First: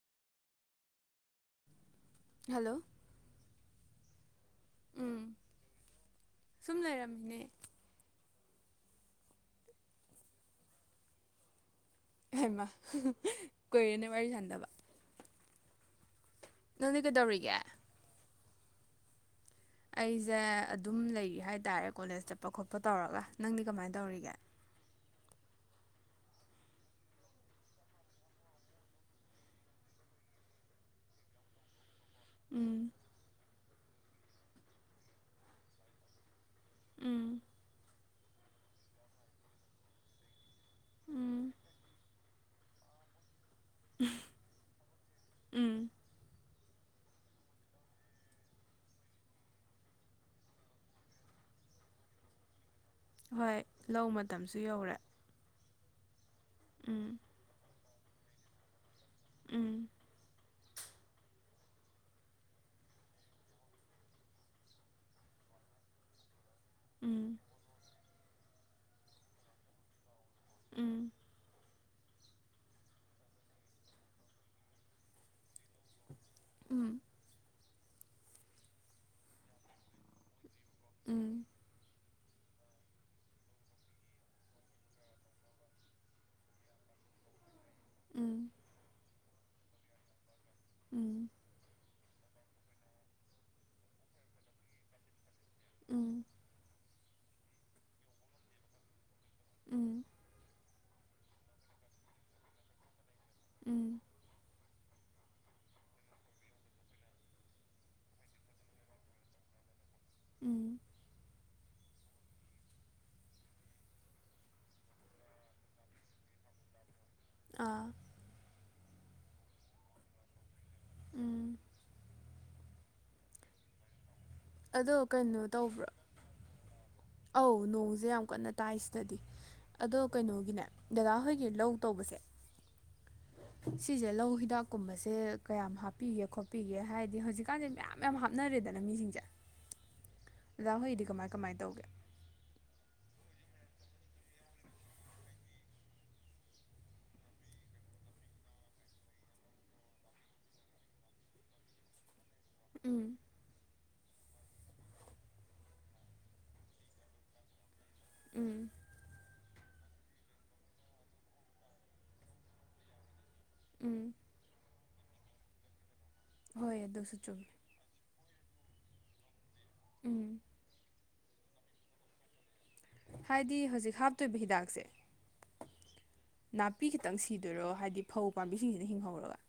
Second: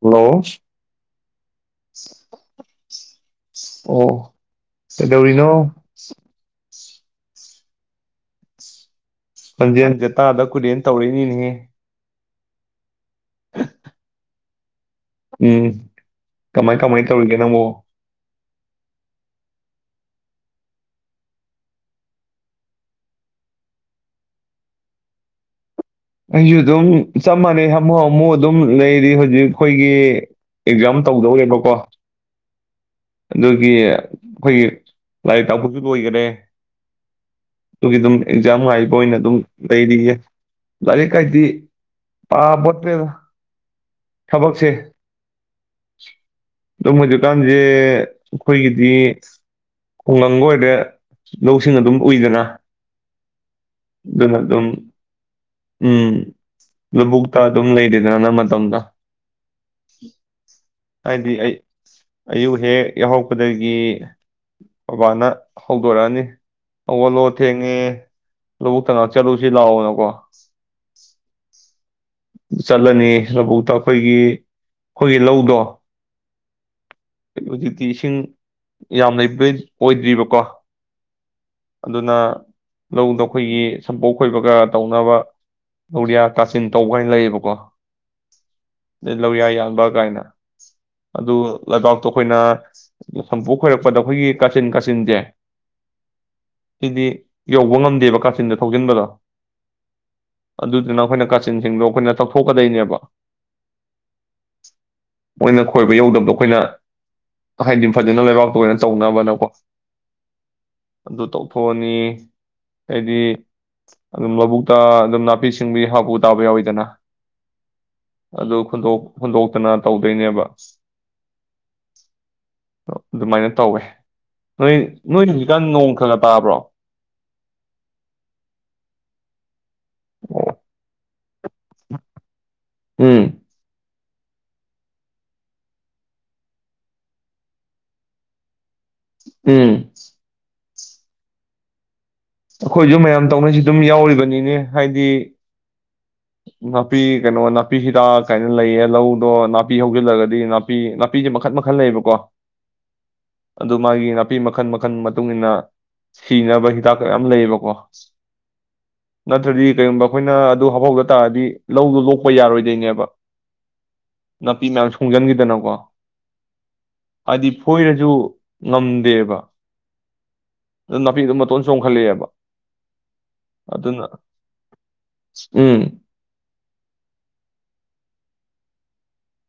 hello hello ꯑꯣ ꯀꯩꯗꯧꯔꯤꯅꯣ ꯁꯨꯝ ꯂꯩꯔꯝꯃꯤꯅꯦ ꯈꯣꯟꯖꯦꯟ ꯇꯥꯥꯗ ꯀꯨꯏꯔꯦꯅ ꯇꯧꯔꯛꯏꯅꯤꯅꯦꯍꯦ ꯍꯥꯏꯃ ꯀꯨꯏꯔꯦꯅꯦ ꯋꯥꯔꯤ ꯁꯥꯟꯗꯕ ꯎꯝ ꯀꯃꯥꯏ ꯅꯪꯗꯤ ꯀꯃꯥꯏ ꯇꯧꯔꯤꯒꯦ ꯀꯩꯗꯧꯔꯤꯒꯦ ꯅꯪꯕꯨ ꯑꯩꯁꯦ ꯑꯗꯨꯝ ꯂꯩꯔꯤ ꯍꯥꯏ ꯇꯔꯦ ꯀꯣꯂꯦꯖ ꯆꯠꯄ ꯈꯣꯠꯄ ꯇꯧꯔꯒ ꯅꯪꯗꯤ ꯀꯃꯥꯏꯅ ꯇꯧꯔꯤꯒꯦ ꯑꯩꯁꯨ ꯑꯗꯨꯝ ꯆꯞ ꯃꯥꯟꯅꯩ ꯍꯥꯃꯨ ꯍꯥꯃꯨ ꯑꯗꯨꯝ ꯂꯩꯔꯤ ꯍꯧꯖꯤꯛ ꯑꯩꯈꯣꯏꯒꯤ ꯑꯦꯛꯖꯥꯝ ꯇꯧꯗꯧꯔꯦꯕꯀꯣ ꯎꯝ ꯑꯗꯨꯒꯤ ꯑꯩꯈꯣꯏꯒꯤ ꯂꯥꯏꯔꯤꯛ ꯇꯥꯛꯄꯁꯨ ꯂꯣꯏꯈꯔꯦ ꯎꯝ ꯑꯗꯨꯒꯤ ꯑꯦꯛꯖꯥꯝ ꯉꯥꯏꯕ ꯑꯣꯏꯅ ꯑꯗꯨꯝ ꯂꯩꯔꯤꯌꯦ ꯂꯥꯏꯔꯤꯛ ꯀꯥꯏꯗꯤ ꯎꯝ ꯄꯥꯄꯣꯠꯇꯔ꯭ꯦꯗꯥ ꯊꯕꯛꯁꯦ ꯎꯝ ꯑꯗꯨꯝ ꯍꯧꯖꯤꯛꯀꯥꯟꯁꯦ ꯑꯈꯣꯏꯒꯤꯗꯤ ꯈꯨꯡꯒꯪꯒ ꯑꯣꯏꯔꯦ ꯂꯧꯁꯤꯡ ꯑꯗꯨꯝ ꯎꯏꯗꯅ ꯍꯣꯏ ꯂꯧ ꯑꯗꯨꯅ ꯃꯇꯝꯁꯨ ꯑꯗꯨꯝ ꯌꯧꯔꯦ ꯎꯝ ꯎꯝ ꯂꯥꯕꯨꯛꯇꯥ ꯑꯗꯨꯝ ꯂꯩꯔꯤ ꯅ ꯃꯇꯝꯗ ꯎꯝ ꯍꯥꯏꯗꯤ ꯑꯩ ꯑꯌꯨꯛ ꯍꯦꯛ ꯌꯥꯎꯍꯔꯛꯄꯗꯒꯤ ꯕꯕꯥꯅ ꯍꯧꯗꯣꯔꯛꯑꯅꯤ ꯍꯧꯒꯠꯂꯣ ꯎꯝ ꯊꯦꯡꯉꯦ ꯂꯥꯕꯨꯛꯇꯥ ꯉꯩꯍꯥꯛ ꯆꯂꯨꯁꯤ ꯂꯥꯛꯑꯣꯅꯀꯣ ꯎꯝ ꯆꯠꯂꯅꯤ ꯂꯧꯕꯨꯛꯇ ꯑꯩꯈꯣꯏꯒꯤ ꯑꯩꯈꯣꯏꯒꯤ ꯂꯧꯗꯣ ꯎꯝ ꯍꯧꯖꯤꯛꯇꯤ ꯏꯁꯤꯡ ꯌꯥꯝ ꯂꯩꯕꯩ ꯑꯣꯏꯗ꯭ꯔꯤꯕꯀꯣ ꯎꯝ ꯑꯗꯨꯅ ꯂꯧꯗꯣ ꯑꯩꯈꯣꯏꯒꯤ ꯁꯝꯄꯣꯛ ꯈꯣꯏꯕꯒ ꯇꯧꯅꯕ ꯂꯧꯔꯤꯌꯥ ꯀꯥꯆꯤꯟ ꯇꯧ ꯀꯥꯏꯅ ꯂꯩꯌꯦꯕꯀꯣ ꯎꯝ ꯂꯧꯌꯥ ꯌꯥꯟꯕ ꯀꯥꯏꯅ ꯎꯝ ꯑꯗꯨ ꯎꯇꯣ ꯑꯩꯈꯣꯏꯅ ꯁꯝꯄꯣꯛ ꯈꯣꯏꯔꯛꯄꯗ ꯑꯩꯈꯣꯏꯒꯤ ꯀꯥꯆꯤꯟ ꯀꯥꯆꯤꯟꯁꯦ ꯎꯝ ꯁꯤꯗꯤ ꯌꯧꯕ ꯉꯝꯗꯦꯕ ꯀꯥꯆꯤꯟꯗ ꯊꯧꯖꯤꯟꯕꯗꯣ ꯎꯝ ꯑꯗꯨꯗꯨꯅ ꯑꯩꯈꯣꯏꯅ ꯀꯥꯆꯤꯟꯁꯤꯡꯗꯣ ꯑꯩꯈꯣꯏꯅ ꯇꯧꯊꯣꯛꯀꯗꯣꯏꯅꯦꯕ ꯎꯝ ꯃꯣꯏꯅ ꯈꯣꯏꯕ ꯌꯧꯗꯕꯗꯣ ꯑꯩꯈꯣꯏꯅ ꯍꯥꯏꯗꯤ ꯐꯖꯅ ꯂꯩꯕꯥꯛꯇ ꯑꯣꯏꯅ ꯇꯧꯅꯕꯅꯀꯣ ꯎꯝ ꯑꯗꯨ ꯇꯧ ꯐꯨꯛꯑꯥꯅꯤ ꯍꯥꯏꯗꯤ ꯑꯗꯨꯝ ꯂꯧꯕꯨꯛꯇ ꯑꯗꯨꯝ ꯅꯥꯄꯤ ꯁꯤꯡꯕꯤ ꯍꯥꯞꯄꯨ ꯇꯥꯕ ꯌꯥꯎꯋꯤꯗꯅ ꯑ ꯑꯗꯨ ꯍꯨꯟꯗꯣꯛꯇꯅ ꯇꯧꯗꯣꯏꯅꯦꯕ ꯎꯝ ꯑꯗꯨꯃꯥꯏꯅ ꯇꯧꯌꯦ ꯅꯣꯏ ꯑꯗꯣ ꯅꯣꯏ ꯀꯩꯅꯣ ꯍꯧꯖꯤꯛꯀꯥꯟ ꯇꯧꯕ꯭ꯔꯣ ꯅꯣꯡ ꯈ ꯈꯥ ꯇꯥꯕ꯭ꯔꯣ ꯑꯧ ꯅꯣꯡꯖꯦ ꯌꯥꯝ ꯀꯟꯅ ꯇꯥꯏ ꯁꯤꯗꯗꯤ ꯑꯗꯣ ꯀꯩꯅꯣꯒꯤꯅꯦ ꯗꯗꯥ ꯍꯣꯏꯒꯤ ꯂꯧ ꯇꯧꯕꯁꯦ ꯎꯝ ꯁꯤꯁꯦ ꯂꯧ ꯍꯤꯗꯥꯛꯀꯨꯝꯕꯁꯦ ꯀꯌꯥꯝ ꯍꯥꯞꯄꯤꯒꯦ ꯈꯣꯠꯄꯤꯒꯦ ꯍꯥꯏꯗꯤ ꯍꯧꯖꯤꯛꯀꯥꯟꯁꯦ ꯃꯌꯥꯝ ꯃꯌꯥꯝ ꯍꯥꯞꯅꯔꯦꯗꯅ ꯃꯤꯁꯤꯡꯁꯦ ꯎꯝ ꯗꯥꯗ ꯍꯣꯏꯒꯤꯗꯤ ꯀꯃꯥꯏ ꯀꯃꯥꯏ ꯇꯧꯒꯦ ꯑꯩꯈꯣꯏꯁꯨ ꯃꯌꯥꯝ ꯇꯧꯅꯩꯁꯤ ꯑꯗꯨꯝ ꯌꯥꯎꯔꯤꯕꯅꯤꯅꯦ ꯍꯥꯏꯗꯤ ꯅꯥꯄꯤ ꯀꯩꯅꯣ ꯅꯥꯄꯤ ꯍꯤꯗꯥꯛ ꯀꯥꯏꯅ ꯂꯩꯌꯦ ꯂꯧꯗꯣ ꯅꯥꯄꯤ ꯍꯧꯖꯤꯜꯂꯒꯗꯤ ꯅꯥꯄꯤ ꯅꯥꯄꯤꯁꯦ ꯃꯈꯟ ꯃꯈꯟ ꯂꯩꯌꯦꯕꯀꯣ ꯎꯝ ꯑꯗꯨ ꯃꯥꯒꯤ ꯅꯥꯄꯤ ꯃꯈꯜ ꯃꯈꯜ ꯃꯇꯨꯡ ꯃꯇꯨꯡꯏꯟꯅ ꯁꯤꯅꯕ ꯍꯤꯗꯥꯛꯌꯥꯝ ꯂꯩꯌꯦꯕꯀꯣ ꯎꯝ ꯅꯠꯇꯔꯗꯤ ꯀꯩꯒꯨꯝꯕ ꯑꯩꯈꯣꯏꯅ ꯑꯗꯨ ꯍꯥꯐꯥꯎꯗ ꯇꯥꯔꯗꯤ ꯂꯧꯗꯣ ꯂꯣꯛꯄ ꯌꯥꯔꯣꯏꯗꯣꯏꯅꯦꯕ ꯎꯝ ꯅꯄꯤꯅ ꯈꯣꯡꯖꯟꯒꯤꯗꯅꯀꯣ ꯍꯣꯏ ꯑꯗꯨꯁꯨ ꯆꯨꯝꯃꯤ ꯍꯥꯏꯗꯤ ꯐꯣꯏꯔꯖꯨ ꯉꯝꯗꯦꯕ ꯎꯝ ꯑꯗꯨ ꯅꯥꯄꯤꯗꯨꯝ ꯃꯇꯣꯟ ꯆꯣꯡꯈꯠꯂꯛꯑꯦꯕ ꯍꯥꯏꯗꯤ ꯍꯧꯖꯤꯛ ꯑꯗꯨꯅ ꯍꯥꯞꯇꯣꯏꯕ ꯍꯤꯗꯥꯛꯁꯦ ꯎꯝ ꯅꯥꯄꯤ ꯈꯤꯇꯪ ꯁꯤꯗꯣꯏꯔꯣ ꯍꯥꯏꯗꯤ ꯐꯧ ꯄꯥꯝꯕꯤꯁꯤꯡꯁꯤꯅ ꯍꯤꯡꯍꯧꯔꯒ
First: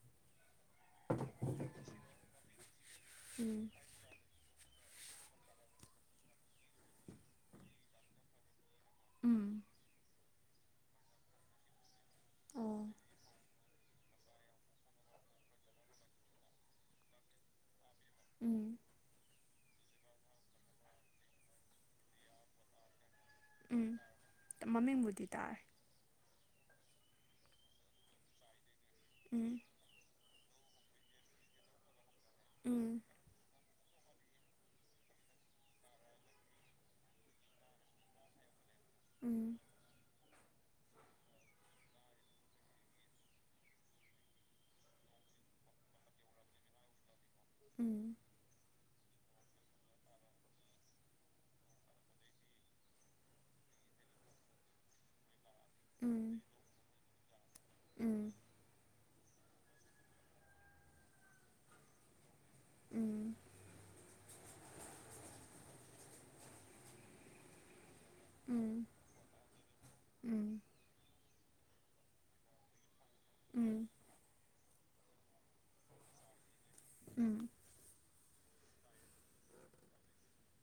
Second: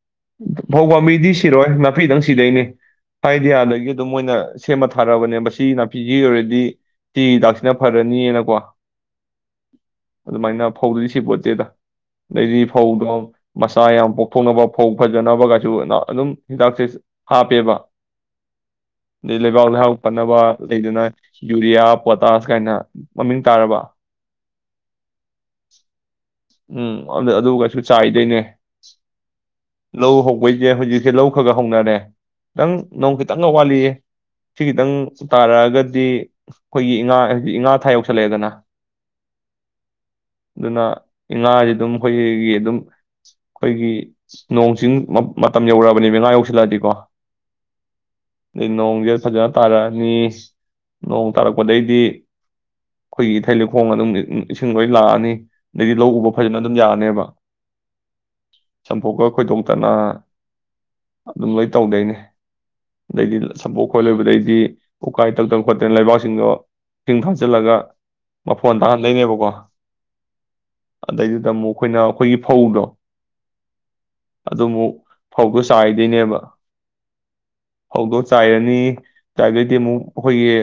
ꯐꯧ ꯄꯥꯝꯕꯤꯗꯤ ꯁꯤꯔꯣꯏ ꯅꯥꯄꯤꯗꯪ ꯁꯤꯗꯣꯏꯅꯤ ꯎꯝ ꯍꯥꯏꯗꯤꯌꯥꯗꯒꯤ ꯑꯗꯨꯝ ꯃꯣꯏꯅ ꯁꯦꯝꯃ ꯐꯔꯕꯅꯦ ꯃꯁꯤ ꯅꯥꯄꯤꯁꯤ ꯑꯣꯏꯔꯗꯤ ꯁꯤ ꯍꯤꯗꯥꯛꯁꯤꯅ ꯐꯔꯅꯤꯅꯀꯣ ꯎꯝ ꯑꯗꯨꯃꯥꯏꯅ ꯐꯧꯗꯨꯗꯤ ꯁꯤ ꯄꯣꯠꯇꯦꯗ ꯑꯗꯩꯗꯤ ꯑꯣ ꯐꯧꯗꯣ ꯃꯆꯥ ꯌꯥꯝ ꯄꯣꯛꯊꯣꯛꯅꯕ ꯐꯧ ꯐꯖꯅꯕ ꯀꯥꯏꯁꯨ ꯅ ꯑꯗꯨꯝ ꯍꯤꯗꯥꯛꯁꯦ ꯍꯥꯞꯄꯦꯕ ꯎꯝ ꯑꯗꯩ ꯂꯩꯕꯥꯛ ꯂꯩꯍꯥꯎ ꯐꯅꯕ ꯂꯩꯗꯅ ꯌꯨꯔꯤꯌꯥ ꯄꯣꯇꯥꯁ ꯀꯥꯏꯅ ꯃꯃꯤꯡ ꯇꯥꯔꯕ ꯎꯝ ꯃꯃꯤꯡꯕꯨꯗꯤ ꯇꯥꯔꯦ ꯎꯝ ꯑꯗꯨ ꯀꯩꯁꯨ ꯆꯥꯏꯗꯣꯏꯅꯦ ꯎꯝ ꯂꯧ ꯍꯧ ꯑꯩꯈꯣꯏꯁꯦ ꯍꯧꯖꯤꯛꯁꯦ ꯂꯧ ꯈꯒ ꯍꯧꯅꯔꯦ ꯈꯤꯇꯪ ꯎꯝ ꯅꯣꯡ ꯈꯤꯇꯪꯒ ꯋꯥꯠꯂꯤꯑꯦ ꯁꯤ ꯈꯤꯇꯪ ꯇꯥꯔꯛꯑꯒꯗꯤ ꯑꯩꯈꯣꯏꯒꯤ ꯏꯉꯥ ꯍꯧꯖꯤꯛ ꯏꯉꯥ ꯊꯥ ꯌꯧꯁꯜꯂꯛꯑꯦꯗꯅ ꯎꯝ ꯑꯗꯨꯅ ꯏꯉꯥ ꯑꯗꯤ ꯑꯗꯨꯝ ꯑꯩꯈꯣꯏꯒꯤ ꯑꯗꯨꯝ ꯑꯩꯈꯣꯏꯒꯤ ꯅꯣꯡ ꯆꯤꯡ ꯃ ꯃꯇꯝ ꯌꯧꯔꯛꯑꯔꯕꯅꯦꯕ ꯏꯉꯥ ꯌꯧꯁꯤꯜꯂꯛꯑꯗꯤꯀꯣ ꯎꯝ ꯅꯣꯡꯖꯦ ꯐꯖ ꯇꯥꯔꯛꯑꯅꯤ ꯅꯣꯡ ꯇꯥꯔꯛꯄꯗꯩꯗꯤ ꯑꯩꯈꯣꯏꯒꯤ ꯏꯊꯩ ꯂꯧꯈꯣꯡ ꯑꯗꯨꯝ ꯏꯁꯤꯡ ꯂꯣꯏ ꯂꯥꯛꯑꯅꯤ ꯑꯗꯩꯗꯤ ꯂꯧ ꯎꯕ ꯎꯝ ꯐꯖꯅ ꯑꯗꯨꯝ ꯌꯥꯔꯅꯦꯕ ꯎꯝ ꯆꯝꯄꯣꯛꯀ ꯈꯣꯏꯗꯣꯛꯇꯅ ꯑꯗꯨꯝ ꯂꯣꯏ ꯇꯧꯗꯣꯏꯅꯤ ꯎꯝ ꯂꯩꯗꯤ ꯁꯄꯣ ꯈꯣꯂꯣꯏꯕꯗꯩ ꯎꯀꯥꯏ ꯇꯪꯗꯅ ꯈꯣꯠꯇꯅ ꯂꯩꯕꯥꯛꯁꯤꯡꯗꯣ ꯏꯁꯤꯡ ꯊꯥꯖꯜꯂꯒ ꯃꯐꯣꯟ ꯎꯝ ꯇꯥꯥꯍꯟ ꯂꯩꯅꯦꯕꯀꯣ ꯎꯝ ꯎꯝ ꯑꯗꯩꯗꯨꯗ ꯑꯃꯨꯛ ꯑꯩꯈꯣꯏꯅ ꯑꯩꯈꯣꯏꯒꯤ ꯐꯧꯗꯣ ꯎꯝ ꯑꯗꯨ ꯑꯃꯨꯛ ꯐꯧꯗꯣ ꯆꯥꯏꯗꯣꯏꯅꯦꯕ ꯍꯧꯗ ꯆꯥꯏꯔꯅꯤ ꯆꯥꯏꯕꯏꯗꯤ ꯑꯃꯨꯛ ꯑꯩꯈꯣꯏꯒꯤꯥ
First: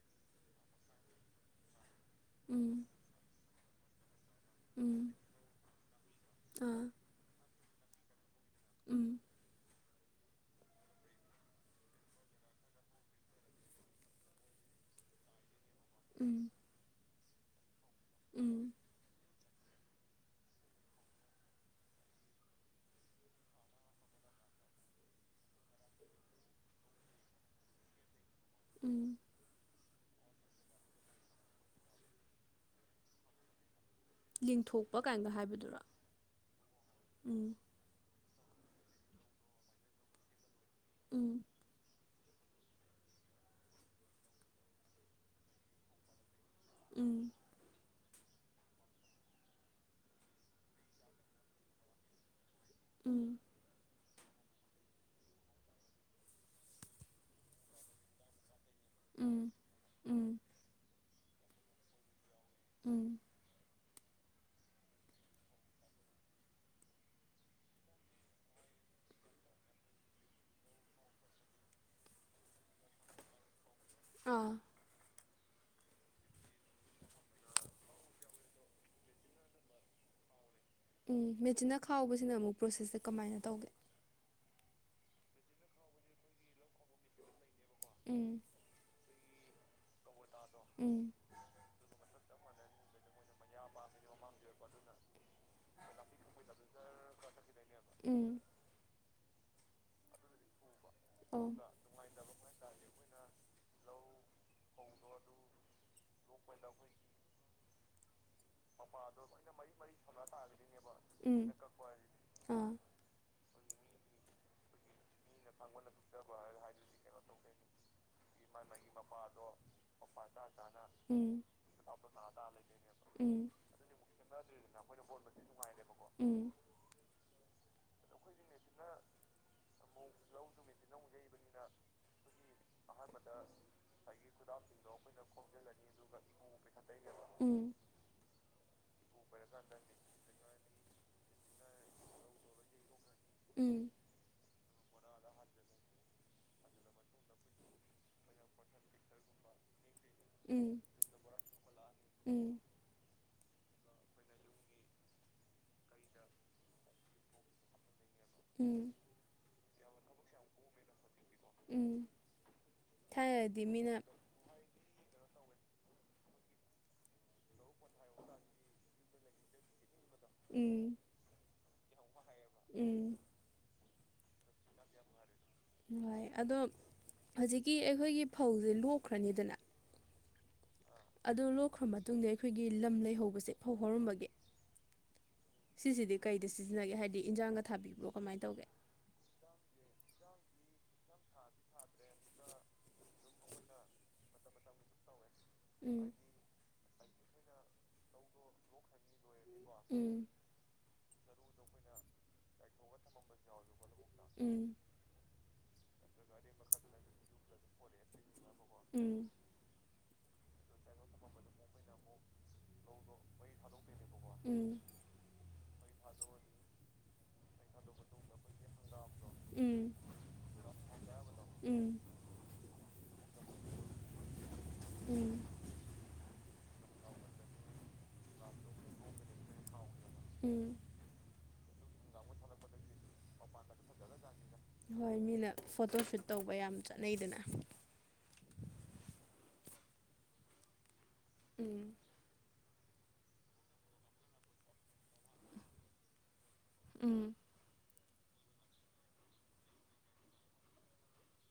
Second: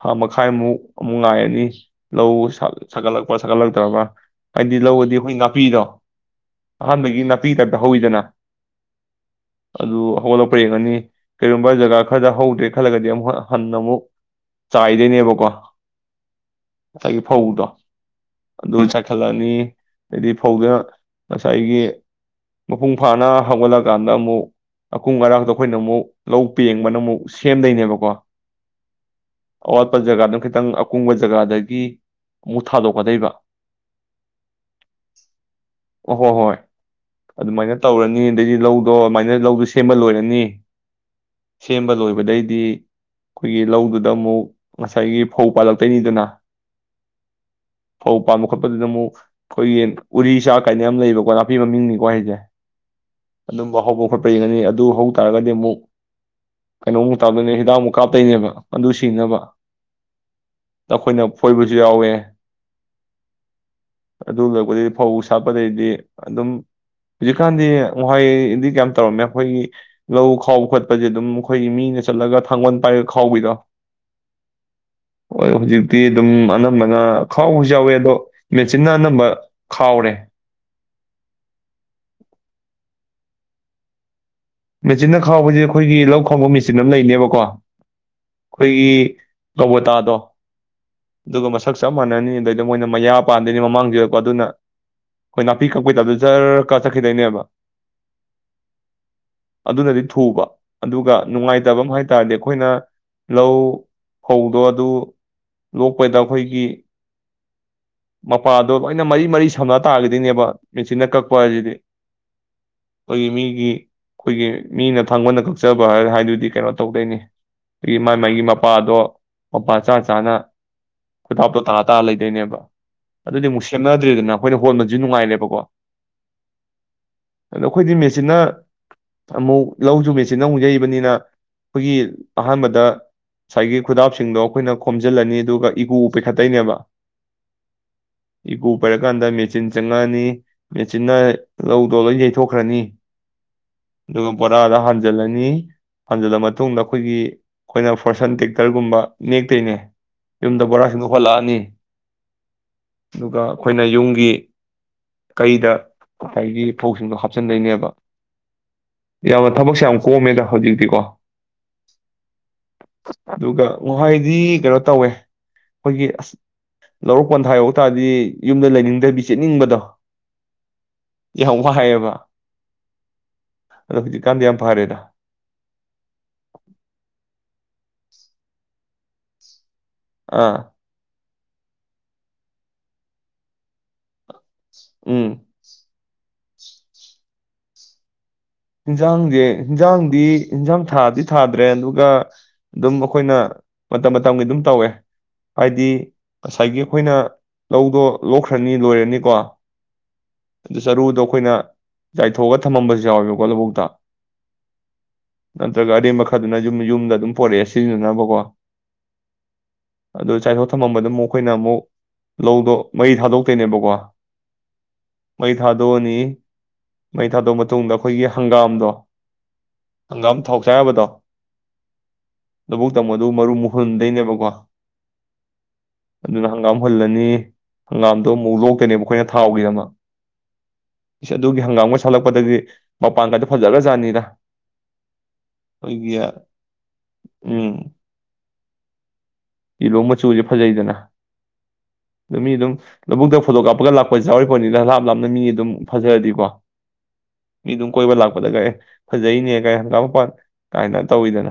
ꯊꯥ ꯃꯈꯥꯏꯃꯨꯛ ꯑꯃꯨꯛ ꯉꯥꯏꯔꯅꯤ ꯑꯣ ꯁꯥ ꯎꯝ ꯁꯥꯒꯇꯂꯛꯄ ꯁꯀꯜꯂ ꯇꯕꯕ [inaudible] ꯍꯥꯏꯗꯤ ꯎꯝ ꯎꯝ ꯂꯧꯔꯗꯤ ꯑꯩꯈꯣꯏ ꯅꯥꯄꯤꯗꯣ ꯑꯥ ꯑꯍꯥꯟꯕꯒꯤ ꯅꯥ [inaudible] ꯗꯥꯏꯞꯗ ꯍꯧꯏꯗꯅ ꯎꯝ ꯑꯗꯨ ꯍꯧꯒꯠꯂꯛꯄ ꯌꯦꯡꯉꯅꯤ ꯀꯔꯤꯒꯨꯝꯕ ꯖꯒꯥ ꯈꯔꯗ ꯍꯧꯗ꯭ꯔꯦ ꯈꯜꯂꯒꯗꯤ ꯑꯃꯨꯛ ꯍꯣ ꯍꯟꯅ ꯑꯃꯨꯛ ꯆꯥꯏꯗꯣꯏꯅꯦꯕꯀꯣ ꯎꯝ ꯒꯤ ꯐꯧꯗꯣ ꯎꯝ ꯆ [inaudible] ꯆꯠꯂꯅꯤ ꯑꯗꯩꯗꯤ ꯐꯧꯗ ꯉꯁꯥꯏꯒꯤ ꯃꯄꯨꯡ ꯐꯥꯅ ꯍꯧꯒꯠꯂꯀꯥꯟꯗ ꯑꯃꯨꯛ ꯑꯀꯨꯡ ꯑꯔꯇ ꯑꯩꯈꯣꯏꯅ ꯑꯃꯨꯛ ꯂꯧ ꯄꯦꯡꯕꯅ ꯑꯃꯨꯛ ꯁꯦꯝꯗꯣꯏꯅꯦꯕꯀꯣ ꯎꯝ ꯑꯋꯥꯠꯄ ꯖꯒꯥꯗꯨ ꯈꯤꯇꯪ ꯑꯀꯨꯡꯕ ꯖꯒꯥꯗꯒꯤ ꯑꯃꯨꯛ ꯊꯥꯗꯣꯛꯀꯗꯣꯏꯕ ꯂꯦꯡꯊꯣꯛꯄ ꯀꯥꯏꯅꯒ ꯍꯥꯏꯕꯗꯨꯔꯣ ꯑꯣ ꯍꯣ ꯍꯣꯏ ꯎꯝ ꯑꯗꯨꯃꯥꯏꯅ ꯇꯧꯔꯅꯤ ꯑꯗꯩꯗꯤ ꯂꯧ ꯑꯣ ꯑꯃꯥꯏꯅ ꯂꯧꯗꯨ ꯁꯦꯝꯕ ꯂꯣꯏꯔꯅꯤ ꯎꯝ ꯁꯦꯝꯕ ꯂꯑꯣꯏꯕ ꯑꯗꯩꯗꯤ ꯑꯩꯈꯣꯏꯒꯤ ꯂꯧꯗꯨꯗ ꯑꯃꯨꯛ ꯉꯁꯥꯏꯒꯤ ꯐꯧ ꯄꯥꯜꯂꯛꯇꯣꯏꯅꯤꯗꯅ ꯎꯝ ꯐꯧ ꯄꯥꯜ ꯃꯨꯛ ꯈꯣꯠꯄꯗꯨꯗ ꯑꯃꯨꯛ ꯑꯩꯈꯣꯏꯒꯤ ꯎꯔꯤ ꯆꯥꯛ ꯀꯥꯏꯅ ꯌꯥꯝ ꯂꯩꯕꯀꯣ ꯅꯥꯄꯤ ꯃꯃꯤꯡꯅꯤꯀꯣ ꯍꯥꯏꯖꯦ ꯎꯝ ꯑꯗꯨꯝꯕ ꯍꯧꯕ ꯈꯣꯠꯄ ꯌꯦꯒꯅꯤ ꯑꯗꯨ ꯍꯧꯇꯥꯥꯔꯒꯗꯤ ꯑꯃꯨꯛ ꯀꯩꯅꯣꯃꯨꯛ ꯇꯥꯛꯇꯣꯏꯅꯦ ꯍꯤꯗꯥꯛꯃꯨꯛ ꯀꯥꯞꯇꯣꯏꯅꯦꯕ ꯑꯗꯨ ꯁꯤꯅꯕ ꯎꯝ ꯎꯝ ꯑꯩꯈꯣꯏꯅ ꯐꯣꯏꯕꯁꯨ ꯌꯥꯎꯋꯦ ꯎꯝ ꯑꯗꯨ ꯂꯄꯗꯩꯗꯤ ꯐꯧ ꯁꯥꯠꯄꯗꯩꯗꯤ ꯑꯗꯨꯝ ꯍꯧꯖꯤꯛꯀꯥꯟꯗꯤ ꯉꯋꯥꯍꯣꯏꯗꯤ ꯌꯥꯝ ꯇꯧꯔꯝꯃꯦ ꯑꯩꯈꯣꯏꯒꯤ ꯂꯧ ꯈꯥꯎꯕ ꯈꯣꯠꯄꯖꯦ ꯑꯗꯨꯝ ꯑꯩꯈꯣꯏꯒꯤ ꯃꯤꯅ ꯆꯠꯂꯒ ꯊꯥꯡꯒꯣꯜ ꯄꯥꯏꯔꯒ ꯈꯥꯎꯕꯩꯗꯣ ꯑꯥ ꯍ ꯍꯧꯖꯤꯛꯇꯤ ꯑꯗꯨꯝ ꯑꯅꯝꯕꯅ ꯈꯥꯎꯕꯁꯨ ꯌꯥꯎꯋꯦ ꯑꯗꯣ ꯃꯦꯆꯤꯟꯅ ꯑꯅꯝꯕ ꯈꯥꯎꯔꯦ ꯎꯝ ꯃꯦꯆꯤꯟꯅ ꯈꯥꯎꯕꯁꯤꯅ ꯑꯃꯨꯛ ꯄ꯭ꯔꯣꯁꯦꯁꯁꯦ ꯀꯃꯥꯏꯅ ꯇꯧꯒꯦ ꯃꯦꯆꯤꯟꯅ ꯈꯥꯎꯕꯖꯦ ꯑꯩꯈꯣꯏꯒꯤ ꯂꯧ ꯈꯥꯎꯕ ꯃꯦꯆꯤꯟ ꯑꯃ ꯂꯩꯅꯦꯕꯀꯣ ꯎꯝ ꯑꯩꯈꯣꯏꯒꯤ ꯀꯕꯣꯇꯥꯗꯣ ꯎꯝ ꯑꯗꯨꯒ ꯃꯁꯛ ꯆꯞ ꯃꯅꯅꯤ ꯑꯗꯩꯗ ꯃꯣꯏꯅ ꯃꯌꯥ ꯄꯥꯟꯗꯣꯏꯅꯤ ꯃꯃꯥꯡꯖꯤꯗꯀꯣ ꯑꯗꯨꯅ ꯑꯩꯈꯣꯏ ꯅꯥꯄꯤ ꯀꯛꯄꯩꯗ ꯖꯔ ꯀꯥ ꯆꯠꯈꯤꯗꯣꯏꯅꯦꯕ ꯎꯝ ꯑꯗꯨꯅꯗꯤ ꯊꯨꯕ ꯑꯗꯨꯒ ꯑꯣ ꯅꯨꯡꯉꯥꯏꯇꯕ ꯑꯃ ꯍꯥꯏꯇꯥꯥꯔꯗꯤ ꯑꯩꯈꯣꯏꯅ ꯂꯧ ꯐꯧꯗꯣ ꯑꯗꯨ ꯂꯣꯛ ꯑꯩꯈꯣꯏꯗ ꯑꯩꯈꯣꯏꯒꯤ ꯃꯄꯥꯗꯣ ꯂꯣꯏꯅ ꯃꯔꯤ ꯃꯔꯤ ꯁꯝꯅ ꯇꯥꯔꯒꯗꯤꯅꯦꯕ ꯃꯦꯆꯤꯟꯅ ꯀꯛꯄ ꯎꯝ ꯍꯥꯏꯁꯤꯗꯤ ꯑꯥ ꯑꯩꯈꯣꯏꯒꯤ ꯃꯤꯒꯤ ꯑꯩꯈꯣꯏꯒꯤ ꯃꯤꯅ ꯊꯥꯡꯒꯜꯅ ꯀꯛꯆꯕ ꯍꯥꯏꯗꯨꯗꯤ ꯀꯩꯅꯣ ꯇꯧꯗꯣꯏꯅꯤ ꯑꯗꯒꯤ ꯃꯒꯤ ꯃꯥꯒꯤ ꯃꯄꯥꯗꯣ ꯃꯄꯥ ꯆꯥ ꯆꯥꯅ ꯎꯝ ꯈꯨꯗꯞꯇꯣ ꯇꯥꯔ ꯇꯥꯔ ꯂꯩꯗꯣꯏꯅꯦꯕ ꯑꯗꯨꯗꯤ ꯎꯝ ꯑꯃꯨꯛ ꯁꯦꯝꯅꯗ꯭ꯔꯦꯗꯅ ꯑꯩꯈꯣꯏꯅ ꯍꯣꯟꯕꯁꯨ ꯅꯨꯡꯉꯥꯏꯔꯦꯕꯀꯣ ꯎꯝ ꯑꯗꯨ ꯑꯩꯈꯣꯏꯗꯤ ꯆꯅ ꯑꯃꯨꯛ ꯂꯧꯁꯨ ꯃꯦꯆꯤꯟꯅ ꯑꯃꯨꯛ ꯌꯩꯕꯅꯤꯅ ꯑꯩꯈꯣꯏꯒꯤ ꯑꯍꯥꯟꯕꯗ ꯉꯁꯥꯏꯒꯤ ꯈꯨꯗꯥꯞꯁꯤꯡꯗꯣ ꯑꯩꯈꯣꯏꯅ ꯈꯣꯝꯖꯤꯜꯂꯅꯤ ꯑꯗꯨꯒ ꯏꯒꯨ ꯄꯥꯏꯈꯠꯇꯣꯏꯅꯦꯕ ꯎꯝ ꯏꯒꯨ ꯄꯥꯏꯔꯀꯥꯟꯗ ꯃꯦꯆꯤꯟ ꯆꯪꯉꯛꯑꯅꯤ ꯃꯦꯆꯤꯟꯅ ꯂꯧꯗꯣ ꯂꯣꯏ ꯌꯩꯊꯣꯛꯈ꯭ꯔꯅꯤ ꯎꯝ ꯑꯗꯨ ꯄꯨꯣꯔ ꯍꯥꯟ ꯐꯟꯖꯤꯜꯂꯅꯤ ꯍꯟꯖꯤꯜꯂ ꯃꯇꯨꯡꯗ ꯑꯩꯈꯣꯏꯒꯤ ꯑꯩꯈꯣꯏꯅ ꯐꯣꯔꯁꯟ ꯇꯦꯛꯇꯔꯒꯨꯝꯕ ꯅꯦꯛꯇꯣꯏꯅꯦ ꯌꯨꯝꯗ ꯎꯝ ꯕꯣꯔꯥꯁꯤꯡꯗꯣꯛ ꯍꯂꯛꯑꯅꯤ ꯎꯝ ꯑꯗꯨꯒ ꯑꯩꯈꯣꯏꯅ ꯌꯨꯝꯒꯤ ꯀꯩꯗ ꯉꯁꯥꯏꯒꯤ ꯐꯧꯁꯤꯡꯗꯣ ꯍꯥꯞꯆꯤꯟꯗꯩꯅꯦꯕ ꯎꯝ ꯌꯥ ꯊꯕꯛ ꯁ ꯌꯥꯝ ꯍꯣ ꯃꯗ ꯍꯧꯖꯤꯛꯇꯤꯀꯣ ꯎꯝ ꯊꯥꯏꯅꯗꯤ ꯑꯗꯨꯒ ꯃꯤꯅ ꯋꯥꯣꯏꯗꯤ ꯀꯩꯅꯣ ꯇꯧꯋꯦ ꯑꯩꯈꯣꯏꯒꯤ ꯑꯁ ꯂꯧꯔꯛ ꯄꯣꯟꯊꯥ ꯌꯧ ꯇꯥꯔꯗꯤ ꯌꯨꯝꯗ ꯂꯩꯅꯤꯡꯗꯕꯤ ꯆꯦꯠꯅꯤꯡꯕꯗꯣ ꯎꯝ ꯋꯥꯕ ꯍ ꯑꯗꯣ ꯍꯧꯖꯤꯛꯀꯥꯟꯗꯤ ꯌꯥꯝ ꯐꯥꯔꯦꯗ ꯍꯣꯏ ꯑꯗꯣ ꯍꯧꯖꯤꯛꯀꯤ ꯅꯣꯏꯒꯤ ꯐꯧꯁꯦ ꯂꯣꯛꯈ꯭ꯔꯅꯤꯗꯅ ꯑꯥ ꯑꯗꯨ ꯂꯣꯛꯈ꯭ꯔ ꯃꯇꯨꯡꯗ ꯑꯩꯈꯣꯏꯒꯤ ꯂꯝ ꯂꯩꯍꯧꯕꯁꯦ ꯐꯧ ꯍꯧꯔꯝꯕꯒꯤ ꯎꯝ ꯁꯤꯁꯤꯗꯤ ꯀꯩꯗ ꯁꯤꯖꯤꯟꯅꯒꯦ ꯍꯥꯏꯗꯤ ꯏꯟꯖꯥꯡꯒ ꯊꯥꯕꯤꯕ꯭ꯔꯣ ꯀꯃꯥꯏꯅ ꯇꯧꯒꯦ ꯏꯟꯁꯥꯡꯁꯦ ꯏꯟꯖꯥꯡꯗꯤ ꯏꯟꯖꯥꯡ ꯊꯥꯗꯤ ꯊꯥꯗ꯭ꯔꯦ ꯑꯗꯨꯒ ꯑꯗꯨꯝ ꯑꯩꯈꯣꯏꯅ ꯃꯇꯝ ꯃꯇꯝꯒꯤ ꯑꯗꯨꯝ ꯇꯧꯋꯦ ꯍꯥꯏꯗꯤ ꯎꯝ ꯉꯁꯥꯏꯒꯤ ꯑꯩꯈꯣꯏꯅ ꯂꯧꯗꯣ ꯂꯣꯛꯈ꯭ꯔꯅꯤ ꯂꯣꯏꯔꯅꯤꯀꯣ ꯎꯝ ꯑꯗꯨ ꯆꯔꯨꯗꯣ ꯑꯩꯈꯣꯏꯅ ꯆꯥꯏꯊꯣꯛꯑꯒ ꯊꯝꯃꯝꯕꯁꯨ ꯌꯥꯎꯋꯦꯕ ꯋꯥꯣꯂꯕꯨꯣꯛꯛꯇ ꯎꯝ ꯅꯠꯇ꯭ꯔꯒ ꯑꯔꯦꯝꯕ ꯈꯔꯗꯨꯅ ꯌꯨꯝ ꯌꯨꯝꯗ ꯑꯗꯨꯝ ꯄꯣꯔꯛꯑꯦ ꯁꯤꯖꯤꯟꯅꯅꯕꯀꯣ ꯎꯝ ꯑꯗꯨ ꯆꯥꯏꯊꯣꯛ ꯊꯝꯃꯝꯕꯗ ꯑꯃꯨꯛ ꯑꯩꯈꯣꯏꯅ ꯑꯃꯨꯛ ꯂꯧꯗꯣ ꯃꯩ ꯊꯥꯗꯣꯛꯇꯣꯏꯅꯦꯕꯀꯣ ꯃꯩ ꯊꯥꯗꯣꯅꯤ ꯃꯩ ꯊꯥꯗꯣꯛꯑ ꯃꯇꯨꯡꯗ ꯑꯩ ꯍꯦꯏꯒꯤ ꯍꯪꯒꯥꯝꯗꯣ ꯎꯝ ꯍꯪꯒꯥꯝ ꯊꯥꯎ ꯆꯥ ꯌꯥꯕꯗꯣ ꯎꯝ ꯎꯝ ꯇꯣ ꯑꯗꯨ ꯃꯔꯨ ꯃꯨꯍꯨꯟꯗꯣꯏꯅꯦꯕꯀꯣ ꯎꯝ ꯑꯗꯨꯅ ꯍꯪꯒꯥꯝ ꯍꯨꯜꯂꯅꯤ ꯍꯪꯒꯥꯝꯗꯣ ꯑꯃꯨꯛ ꯂꯣꯛꯇꯅꯦꯕ ꯑꯩꯈꯣꯏꯅ ꯊꯥꯎꯒꯤꯗꯃꯛ ꯎꯝ ꯑꯗꯨꯒꯤ ꯍꯪꯒꯥꯝꯒ ꯁꯥꯠꯂꯛꯄꯗꯒꯤ ꯃꯄꯥꯟꯒꯥꯏꯗꯣ ꯐꯖꯔꯒ ꯖꯥꯠꯅꯤꯗ ꯍꯣꯏ ꯃꯤꯅ ꯐꯣꯇꯣ ꯁꯨꯠ ꯇꯧꯕ ꯌꯥꯝ ꯆꯠꯅꯩꯗꯅ ꯎꯝ ꯌꯦꯜꯂꯣ ꯃꯆꯨꯁꯦ ꯐꯖꯩꯗꯅ ꯎꯝ ꯑꯗꯨꯅꯤ ꯑꯗꯨꯝ ꯂꯧꯕꯨꯛꯇ ꯐꯣꯇꯣ ꯀꯥꯞꯄꯒ ꯂꯥꯛꯄꯁꯨ ꯌꯥꯎꯔꯤꯄꯣꯠꯅꯤꯗ ꯂꯥꯞ ꯂꯥꯞꯅ ꯃꯤ ꯑꯗꯨꯝ ꯐꯖꯔꯗꯤꯀꯣ ꯎꯝ ꯃꯤ ꯑꯗꯨꯝ ꯀꯣꯏꯕ ꯂꯥꯛꯄꯗ ꯑ ꯐꯖꯩꯅꯦ ꯀꯥꯢꯅ ꯍꯪꯒꯥꯝ ꯃꯄꯥꯟ ꯀꯥꯏꯅ ꯇꯧꯋꯤꯗꯅ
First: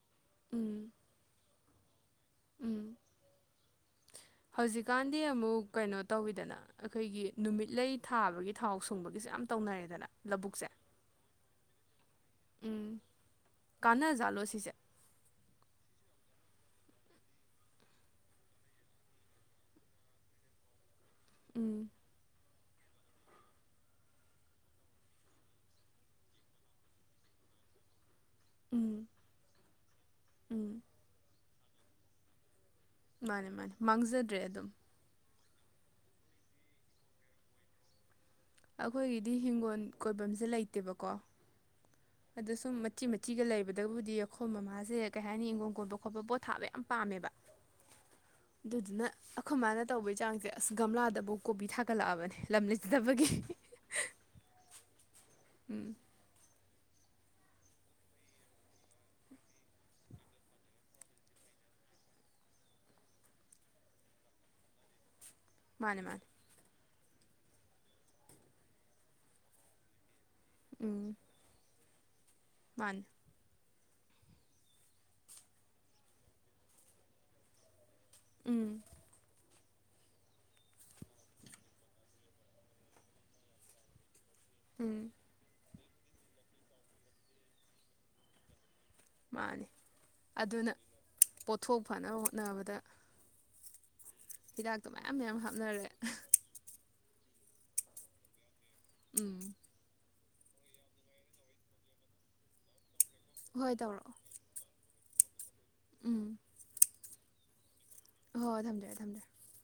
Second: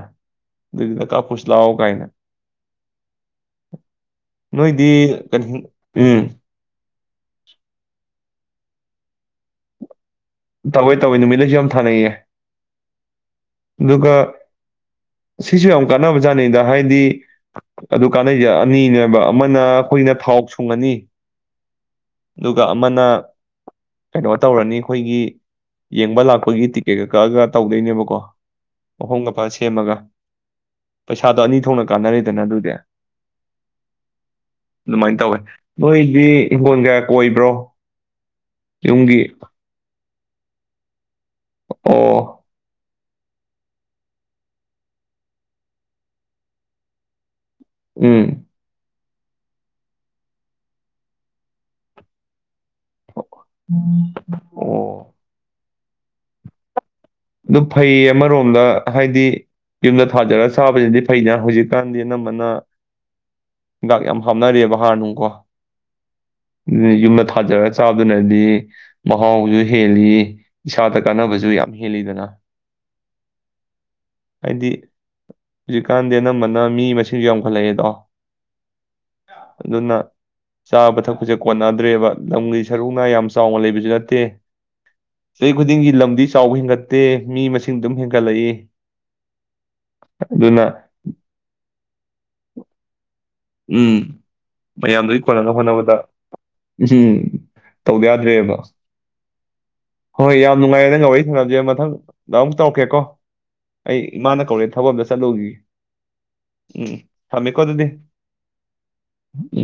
ꯑꯗꯨ ꯎꯝ ꯀꯥꯞꯄꯨꯁꯤ ꯂꯥꯎ ꯀꯥꯏꯅ ꯎꯝ ꯅꯣꯏꯗꯤ ꯍꯧꯖꯤꯛꯀꯥꯟꯗꯤ ꯀꯔꯤ ꯑꯃꯨꯛ ꯀꯩꯅꯣ ꯎꯝ ꯇꯧꯋꯤꯗꯅ ꯑꯩꯈꯣꯏꯒꯤ ꯅꯨꯃꯤꯠꯂꯩ ꯊꯥꯕꯒꯤ ꯊꯥꯎ ꯁꯨꯡꯕꯒꯤꯁꯦ ꯌꯥꯝ ꯇꯧꯅꯔꯦꯗꯅ ꯂꯧꯕꯨꯛꯁꯦ ꯇꯩꯋꯦ ꯇꯧꯋꯦ ꯅꯨꯃꯤꯠꯂꯩꯁꯨ ꯌꯥꯝ ꯊꯥꯅꯩꯌꯦ ꯎꯝ ꯑꯗꯨꯒ ꯀꯥꯟꯅꯖꯥꯠꯂꯣ ꯁꯤꯁꯦ ꯁꯤꯁꯨ ꯌꯥꯝ ꯀꯥꯟꯅꯕ ꯖꯥꯠ ꯀꯥꯅꯩꯗ ꯍꯥꯏꯗꯤ ꯑꯗꯨ ꯀꯥꯟꯅꯩꯁꯦ ꯑꯅꯤꯅꯦꯕ ꯑꯃꯅ ꯑꯩꯈꯣꯏꯅ ꯊꯥꯎ ꯁꯨꯡꯉꯅꯤ ꯎꯝ ꯑꯗꯨꯒ ꯑꯃꯅ ꯀꯩꯅꯣ ꯇꯧꯔꯅꯤ ꯑꯩꯈꯣꯏꯒꯤ ꯌꯦꯡꯕ ꯂꯥꯛꯄꯒꯤ ꯇꯤꯛꯀꯦꯠꯀ ꯀꯛꯒ ꯇꯧꯗꯣꯏꯅꯦꯕꯀꯣ ꯎꯝ ꯃꯄꯥꯝꯒ ꯐꯥ ꯁꯦꯝꯃꯒ ꯎꯝ ꯄꯩꯁꯥꯗꯣ ꯑꯅꯤ ꯊꯣꯛꯅ ꯀꯥꯟꯅꯔꯤꯗꯅ ꯑꯗꯨꯗꯤ ꯃꯥꯅꯦ ꯃꯥꯅꯦ ꯃꯥꯡꯖꯗ꯭ꯔꯦ ꯑꯗꯨꯝ ꯑꯗꯨꯃꯥꯏꯅ ꯇꯧꯋꯦ ꯅꯣꯏꯗꯤ ꯏꯪꯒꯣꯜ ꯀꯥ ꯀꯣꯏꯕ꯭ꯔꯣ ꯌꯨꯝꯒꯤ ꯑꯩꯈꯣꯏꯒꯤꯗꯤ ꯍꯤꯡꯈꯣꯜ ꯀꯣꯏꯐꯝꯁꯦ ꯂꯩꯇꯦꯕꯀꯣ ꯑꯣ ꯑꯗꯨꯁꯨꯨꯝ ꯃꯆꯤ ꯃꯆꯤꯒ ꯂꯩꯕꯗꯕꯨꯗꯤ ꯑꯩꯈꯣꯏ ꯃꯃꯥꯁꯦ ꯀꯩ ꯍꯥꯏꯅꯤ ꯏꯪꯈꯣꯜ ꯀꯣꯏꯕ ꯈꯣꯠꯄ ꯄꯣꯠ ꯊꯥꯕ ꯌꯥꯝ ꯄꯥꯝꯃꯦꯕ ꯎꯝ ꯑꯗꯨꯗꯨꯅ ꯑꯩꯈꯣꯏ ꯃꯥꯅ ꯇꯧꯕꯩ ꯆꯥꯡꯁꯦ ꯑꯁ ꯒꯝꯂꯥꯗꯕꯨ ꯀꯣꯕꯤ ꯊꯥꯒꯠꯂꯛꯑꯕꯅꯦ ꯂꯝ ꯂꯩꯖꯥꯗꯥꯕꯒꯤ [inaudible] ꯎꯝ ꯑꯗꯨ ꯐꯩ ꯑꯃꯔꯣꯝꯗ ꯍꯥꯏꯗꯤ ꯌꯨꯝꯗ ꯊꯥꯖꯔꯒ ꯆꯥꯕꯁꯤꯗꯤ ꯐꯩꯗ ꯍꯧꯖꯤꯛꯀꯥꯟꯗꯤ ꯑꯅꯝꯕꯅ ꯍꯤꯗꯥꯛ ꯌꯥꯝ ꯍꯥꯞꯅꯔꯦꯑꯕ ꯍꯥꯔꯅꯨꯡꯀꯣ ꯃꯥꯅꯦ ꯃꯥꯅꯦ ꯌꯨꯝꯗ ꯊꯥꯖꯔꯒ ꯆꯥꯗꯨꯅꯗꯤ ꯃꯍꯥꯎꯁꯨ ꯍꯦꯜꯂꯤ ꯏꯁꯥꯗ ꯀꯥꯟꯅꯕꯁꯨ ꯌꯥꯝ ꯍꯦꯜꯂꯤꯗꯅ ꯃꯥꯅꯤ ꯍꯥꯏꯗꯤ ꯍꯧꯖꯤꯛꯀꯥꯟꯗꯤ ꯑꯅꯝꯕꯅ ꯃꯤ ꯃꯁꯤꯡꯁꯨ ꯌꯥꯝꯈꯠꯂꯛꯑꯦꯗꯣ ꯎꯝ ꯑꯗꯨꯅ ꯆꯥꯕ ꯊꯛꯄꯁꯦ ꯀꯣꯟꯅꯗ꯭ꯔꯦꯕ ꯂꯝꯒꯤ ꯁꯔꯨꯛꯅ ꯌꯥꯝ ꯆꯥꯎꯅ ꯂꯩꯕꯁꯨ ꯅꯠꯇꯦ ꯎꯝ ꯆꯥꯍꯤ ꯈꯨꯗꯤꯡꯒꯤ ꯂꯝꯗꯤ ꯆꯥꯎ ꯍꯦꯟꯒꯠꯇꯦ ꯃꯤ ꯃꯁꯤꯡ ꯑꯗꯨꯝ ꯍꯦꯟꯒꯠꯂꯛꯏ ꯃꯥꯅꯤ ꯑꯗꯨꯅ ꯄꯣꯠꯊꯣꯛ ꯐꯅꯕ ꯍꯣꯠꯅꯕꯗ ꯎꯝ ꯍꯤꯗꯥꯛꯇꯣ ꯃꯌꯥꯝ ꯃꯌꯥꯝꯗꯨꯒꯤ ꯃꯌꯥꯝ ꯀꯣꯟꯅꯅꯕ ꯍꯥꯞꯅꯔꯦ ꯍꯣꯠꯅꯕꯗ ꯎꯝ ꯇꯧꯗ ꯌꯥꯗ꯭ꯔꯦꯕ ꯎꯝ ꯍꯣꯏ ꯌꯥꯝ ꯅꯨꯡꯉꯥꯏꯔꯦ ꯅꯪꯒ ꯋꯥꯔꯤ ꯁꯥꯟꯅꯕꯁꯦ ꯃꯊꯪꯗ ꯑꯃꯨꯛ ꯇꯧꯔꯛꯀꯦꯀꯣ ꯍꯣꯏ ꯑꯩ ꯇꯧꯔꯛꯑꯣ ꯏꯃꯥꯅ ꯀꯧꯔꯑꯦ ꯊꯕꯛ ꯑꯃꯇ ꯆꯂꯨꯒꯤ ꯎꯝ ꯎꯝ ꯊꯃꯦ ꯀꯣ ꯑꯗꯨꯗꯤ ꯍꯣꯏ ꯍꯣꯏ ꯊꯝꯖꯔꯦ ꯊꯝꯖꯔꯦ ꯎꯝ